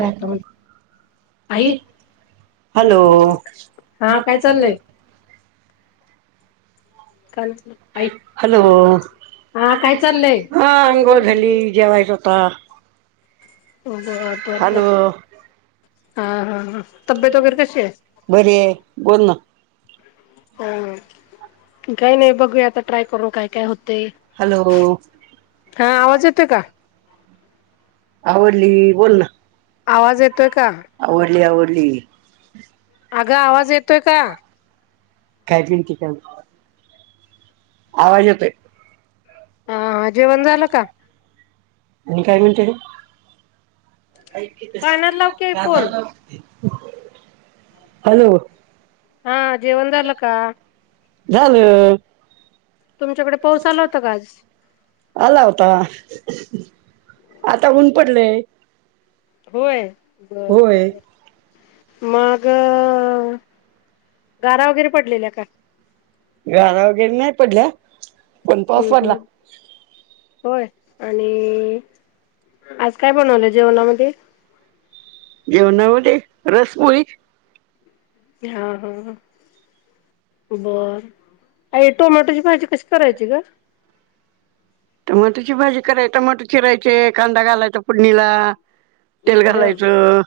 राहतं बाई आई. हॅलो? हां काय चाललंय? [unintelligible] हॅलो? [unintelligible] हा काय चाललंय हां हा अंघोळ आंघोळ झाली जेवायचं आता. [inaudible] हा. हा. हा. तब्येत वगैर कधी हाय. बरी आहे बोल ना हम काही नाही. बघूया आता ट्राय करू काय-काय होत. ते हॅलो हा आवाज येतो का? आवडली बोल ना. आवाज येतोय? का आवडली- आवडली. अगं आवाज येतोय का काय [unintelligible] आवाज येतोय. हा जेवण झालं का? आणि काय म्हणते रे. कानाला लाव की आई फोन हॅलो. हा जेवन झाल का.? झालं. तुमच्याकडे पाऊस आला होता का आज आला होता. आता ऊन पडलंय. होय बरं. बर. होय बर. मग गारा वगैरे पडलेल्या का? गरा वगैरे नाही पडल्या. पण पाऊस हम्म पडला. हम्म होय आणि आज काय बनवलं जेवणामध्ये? जेवमध्ये. रसपोळी. हा. हा. बर आय टोमॅटोची भाजी कशी करायची ग? टमाटोची भाजी कराय टमाटो चिरायचे. कांदा घालायचा फोडणीला तेल बर हम्म घालायचं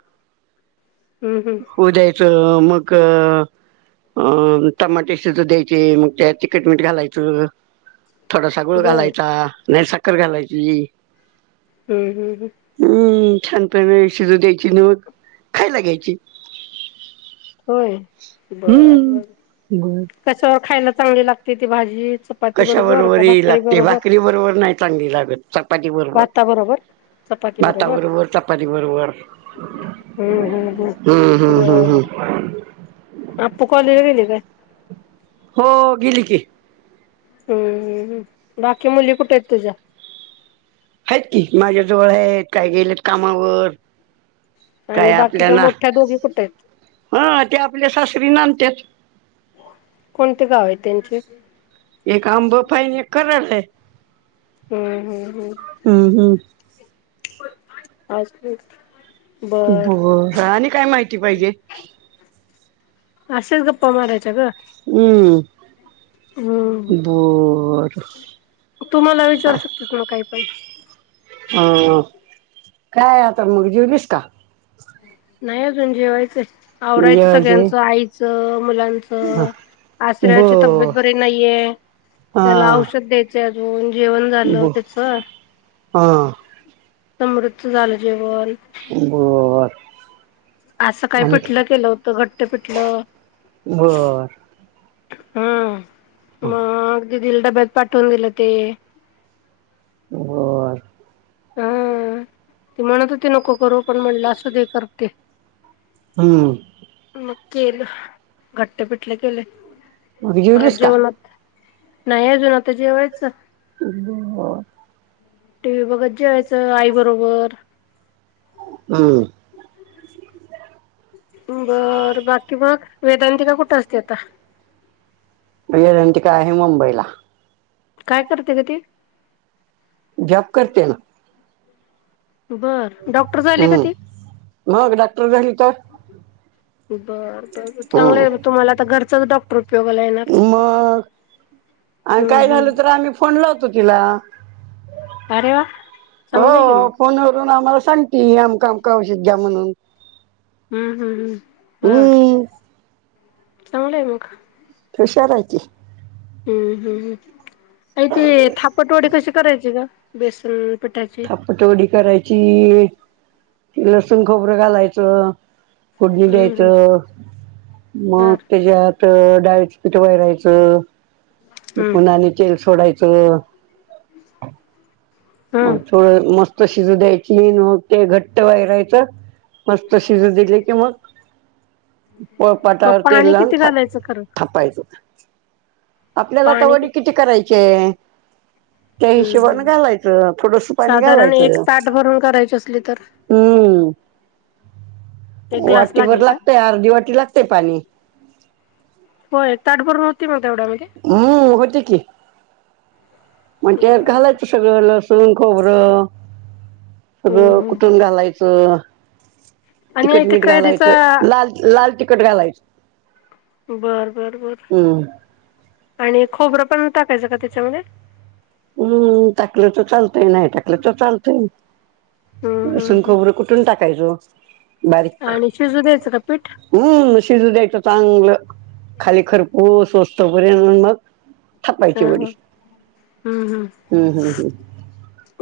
हम्म उध्यायचं. नमक. अं टमाटे सुद्धा द्यायचे, मग त्यात तिखटमीठ घालायचं. थोडा सा गुळ बर घालायचा. नाही साखर घालायची. हम्म. हम्म. हम्म. हम्म छानपणे शिजू द्यायची न मग खायला घ्यायची. होय. हम्म बर-बर बर कशावर खायला चांगली लागते ती भाजी. चपाती कशा बरोबर का ही भाकरी लागते. बरोबर? भाकरी बरोबर नाही चांगली लागत चपाती बरोबर भाता बरोबर. चपाती भाता बरोबर चपाती बरोबर हम्. हम्. हम्म ह हम्म हम्म बर. हम्म अप्पू कॉलेज गेले काय? हो गेली की. हम्म बाकी मुली कुठे आहेत तुझ्या? आहेत की. माझ्या जवळ आहेत. काही गेलेत कामावर. काय आणि आपल्या बाकीच्या ना मोठ्या दोघी कुठे आहेत? हं ते आपल्या सासरी नानंत्यात कोणते गाव हाय त्यांचे? एक [unintelligible] एक कराड लाय. हम्म हम्म हम्म असुदेत बर आणि काय माहिती पाहिजे? आशेच गप्पा मारायच्या गं. हम्म बरं. तु मला विचारू शकतेस ना कायपण. अं काय आता मग जेवलीस का? नाही अजून जेवाय चाय आवरायचं जेवायचे सगळ्याचं आईचं, बर मुलाचं आश्रयाची तब्येत बरी नाइ याय त्याला हा औषध द्यायचे अजून जऊन जेवणं झालं व ब तेचं हा समृतचं झालं जेवण. बरं. आज सकाळी पिठलं केल होत घट्ट पिठलं बरं हम्म मग दीदील डब्यात पाठवून दिलं ते बरं हम्म ती म्हणत हुती नको करू पण म्हणलं असू दे करते. हम्म. केल घट्ट पिठलं केलय मग जेवलीस का? नाइ अजून आता जेवायचं. [inaudible] टी व्ही बघत जेवायचं आई बरोबर. हम्म. बर बाकी मग वेदांतीका कुठं असती आता? वेदांतीका आहे मुंबईला काय करते गं ती? जॉब करते ना. बर डॉक्टर झाली का ती? हम्म मग डॉक्टर झाली तर बर बर म चांगलाय हम्म तुम्हाला आता घरचाचं डॉक्टर उपयोगाला येणार. मग आणि हम्म काय हम्म झालं तर आम्ही फोन लावतो तिला. अरे वा हो चांगलं आहे की मग फोनवरून आम्हाला स सांगती आमकं आमकं औषध घ्या म्हणून. हम्म हम्म हम्म. ह्म्म्म. चांगलाय मग. [unintelligible] हाय ती. हम्म ह्म्म्म [unintelligible] ती थापटवडी कशी करायची गं? बेसन पिठाची थापटवडी करायची लसूण, खोबरं घालायचं फोढणी हम्म हम्म दयायचं मग बर तेज्या त त डाळीचं पीठ वैरायचं हम्म पुन्हा आणि तेल सोडायचं मग हम्म थोडं मस्त शिजू दयायची मग ते घट्ट वैरायचं मस्त शिजू दिलं की मग मग पोळपाटावर तेल पाणी लावून किती थाप घालायचं खरं थापायचत. आपल्याला आता वडी किती करायचीयाय? त्या हम्म हिशोभानं हम्म घालाय किंवा थोडसं पाणी साधारण एक घालायचं ताट भरून करायची असली तर हम्म एक ग्लास वाटीभर लागेल का लागतय अर्धी वाटी लागतय पाणी. व्हय ताटभरून होती मग तेवढ्यामध्ये हम्, होते की. म्हणल घालायचं सगळं लसूण खोबरं हम्म सगळं हम्म कुटून घालायचं आणि ते तिखट-मीठ कैरीचा घालायचं, लाल-लाल तिखट घालायचं. बर, बर, बर हम्म आणि खोबरं पण टाकायचं का त्याच्यामध्ये? हम्म, टाकलं तर चालतय, नाय टाकलं तर चालतय. हम्म हम्म लसूण हम्म खोबरं कुटून टाकायचं. बारीक आणि शिजू द्यायचं का पीठ हम्म शिजू द्यायचं चांगलं. खाली खरपूस मस् तोपर्यंत मग ह थापायची वडी. ह हम्म हम् हम्म हम्म हम्म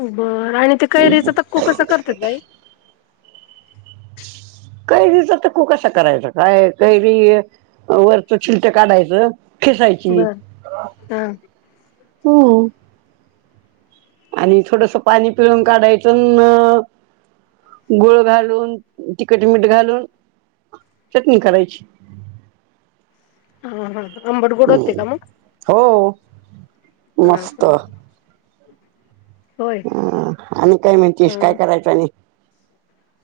उ बर. ते कैरीचा तक्कू कसा करतात ग आई? कैरीचा तक्कू कसा करायचा? काय कैरी वरचं छिलट काढायचं. खिसायची बर हा. हम्म. आणि थोडस पाणी पिळून काढायचं न गुळ घालून तिखट मीठ घालून चटणी करायची. हा हा. आंबट-गोड होत हम्म. का मग? हो हा हा मस्त हम. हम्म आणि काय म्हणतीस काय ह करायचं आणि?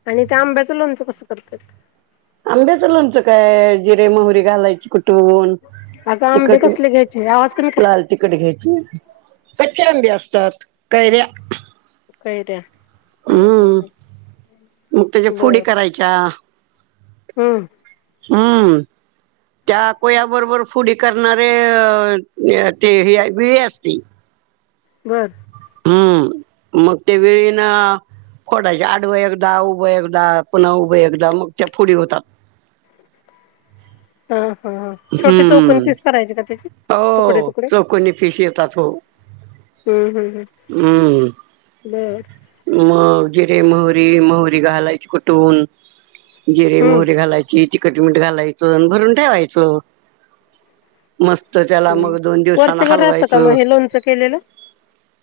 आणि त्या आंब्याचं लोणचं कसं करतात? आंब्याचं लोणचं काय जिरे, मोहरी घालायची कु टून. अगं आंबे तिखट, कसले घ्यायचे आवाज कमी कर लाल तिखट घ्यायची. कच्चे आंबे असतात. कैऱ्या कैऱ्या हम्म. मग त्याच्या फोडी करायच्या. हम्. हम्म. त्या कोयाबरोबर फोडी करणारे जे ते हे आय विळी असती. घर हम्म मग त्या विळी ना. फोडायची. आडव एकदा. उभं एकदा. पुन्हा उभं एकदा. मग त्या ‌ फोडी होतात. [unintelligible] हा. हा. छोटे चौकोनी हम्म पीस करायचे का त्याचे? हो तुकडे-तुकडे. चौकोनी फिश येतात हो हम्म. हम्म. हम्म हम्म. बर मग. जिरे मोहरी-मोहरी घालायची कुटून. जिरे हम्म मोहरी घालायची. तिखट-मीठ घालायचं आणि भरून ठेवायचं. मस्त त्याला हम्म मग दोन दिवसान वर्षभर राहतं का मग हालवायचं. हे लोणचं केलेलं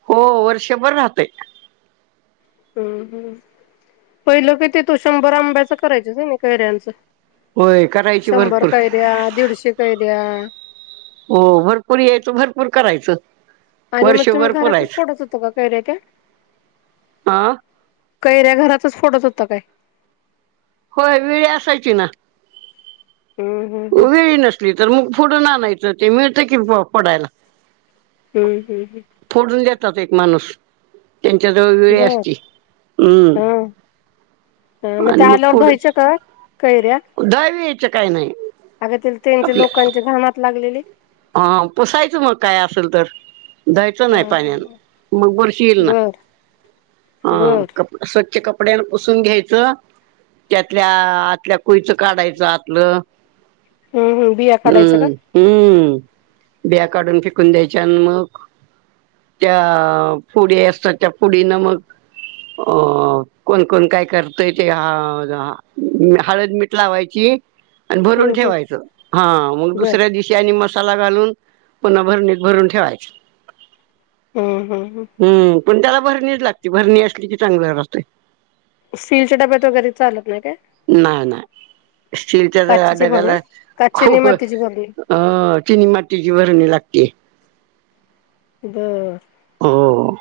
हो वर्षभर राहतय. हम्म. हम्. पहिलं किती तू शंभर आंब्याचं करायच. ना कैऱ्यांचं. होय करायची शंभर भरपूर कैऱ्या. दीडशे काय कैऱ्या. हो भरपूर यायचं. भरपूर करायचं. आणि मग तुम्ही वर्षभर घरातच पुरायचं फोडत होता का कैऱ्या त्या? हा कैऱ्या घरातच फोडत होता काय? होय विळी असायची ना. हम्म हम्म हम्म वेळी नसली तर मग फोडूनआणायचं. ते मिळते की फोडायला. हम्म. हम्म. हम्म. एक माणूस त्यांच्या जवळ हम्म वेळी बर असती हम्. हा हा आणि त्या मग आल्यावर पुढ धुवायच्या का दावी यायच काय नाही. अग त्याला त्यांच्या आपल्या लोकांचे घाण हात लागलेले. हा पुसायचं मग काय असेल तर. धुवायचं हा नाही हा पाण्याने मग बुरशी येईल ना. बर बर ते कपड्यान पुसून घ्यायचं. त्यातल्या आतल्या कोईच काढायचं आतलं. हम्म हम्म बिया काढायच्या का? हम्म हम्म. ब्या काढून फिकून द्यायच्या आणि मग त्या पुढ असतात त्या पुडी ना मग अ कोण कोण काय करतोय ते ह द मी हळद मिठ लावायची. भरून हम्म हम्म ठेवायच हा मग बर दुसऱ्या दिवशी आणि मसाला घालून पुन्हा भरणीत भरून ठेवायच. हम्म हम्म हम्. हम्म पण त्याला भरणीच लागते भरणी असली की चांगलं राहतंय. स्टीलच्या डब्यात वगैरे चालत नाही काय? [inaudible] नाही नाही स्टीलच्या ड काचेची भरणी डब्याला काचेची आणि खूप अ मातीची भरणी चिनी मातीची बरणी लागते. बर. हो.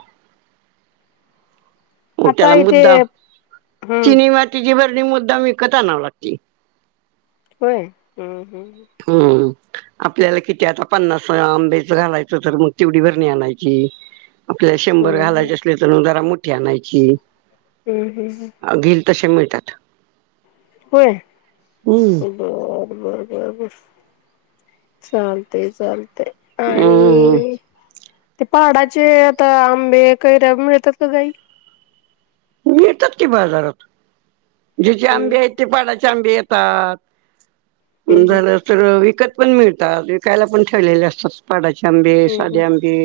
म आता त्याला इथे मुद्दा हम्म चिनी मातीची ब ती मुद्दाम विकत आणावी लागती. होय हम. हम. आपल्याला किती आता पन्नास अ आंबेच घालायचं तर मग तेवडी बरणी आणायची. आपल्याला शंभर हम्म हम्म घालायचे असले तर म जरा मोठी आणायची. हम्म हम्म हम्. घेईल तसे मिळतात. होय हम्म. बरं. बर बर बर चालते चालत. ते हम्म आणि ते पहाडाचे आता आंबे कैऱ्या मिळतात का ग आई? मिळतात कि बाजारात ज्याचे हम्म आंबे आहेत ते पाडाचे आंबे येतात हम्म झालं तर पण मिळतात विकायला पण ठेवलेले असतात. आंबे हम्म साधे आंबे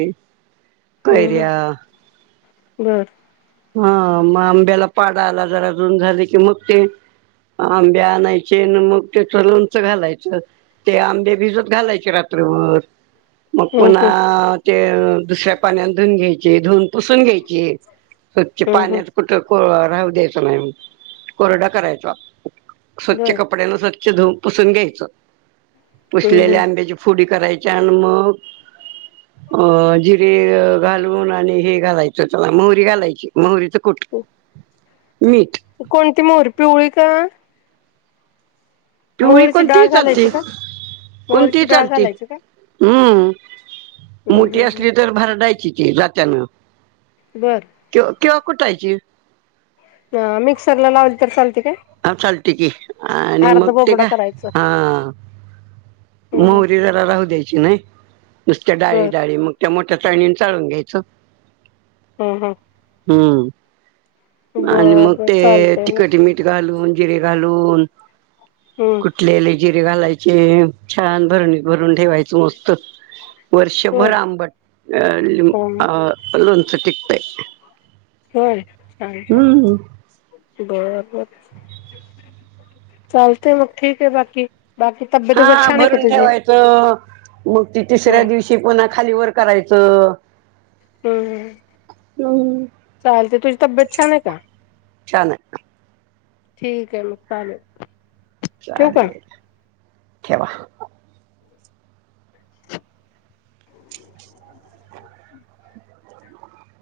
हम्म कैऱ्या हम्म बर हा मग आंब्याला पाड आला जरा जून झाले की मग ते आंबे आणायचे आणि मग त्याच लोणचं घालायचं. ते आंबे भिजत घालायचे रात्रभर. मग हम्म हम्म पुन्हा ते दुसऱ्या पाण्या धुून घ्यायचे धून पुसून घ्यायची स्वछ हम्म पाण्यात कुठ राहू द्यायचं नाही. कोरडा करायचा हम्म स्वच्छ बर कपड्यानं स्वच्छ धुन पुसून घ्यायचं. हम्म पुसलेल्या हम्म आंब्याची फुडी करायची आणि मग अ जिरे घालून आणि हे घालायचं चला मोहरी घालायची. मोहरीचं कुट मीठ कोणती मोहरी पिवळी का? पिवळी मोहरीची कोणती डाळ चालते घालायची का कोणती मोहरीची डाळ चालती घालायची का हम्म. हम्म मोठी हम्म असली हम्म तर भरडायची ती जात्यान. बर. किंवा कुठायची. ह मिक्सरला लावली तर चालते काय अ चालते की आणि अर्ध मग ते बोबडा का करायचं हा... हम्म हम्म मोहरी जरा राहू द्यायची नाही. नुसत्या डाळी बर डाळी मग त्या मोठ्या. चाळणीने चाळून घ्यायचं. हम्. हम. हम्म आणि मग बर ते चालतय मग तीखटी मीठ घालून. जिरे घालून. हम्म कुलेले जिरे घालायचे छान भरणी भरून. भरून ठेवायच मस्त वर्षभर होय आंबट अं उम हम्म अं लोणचं टीकतंय. आहे छान बरं. चालतय मग ठीक आहे बाकी. बाकी तब्येत वगैरे हा छान आहे का भरून तुझी ठेवायचं मग त तिसऱ्या हम्म दिवशी पुन्हा खाली वर करायचं. हम् हम्म. चालते तुझी तब्येत छान आहे का? छान हाय. ठीक आहे मग चालेल. ठेवू का चालेल ठेवा.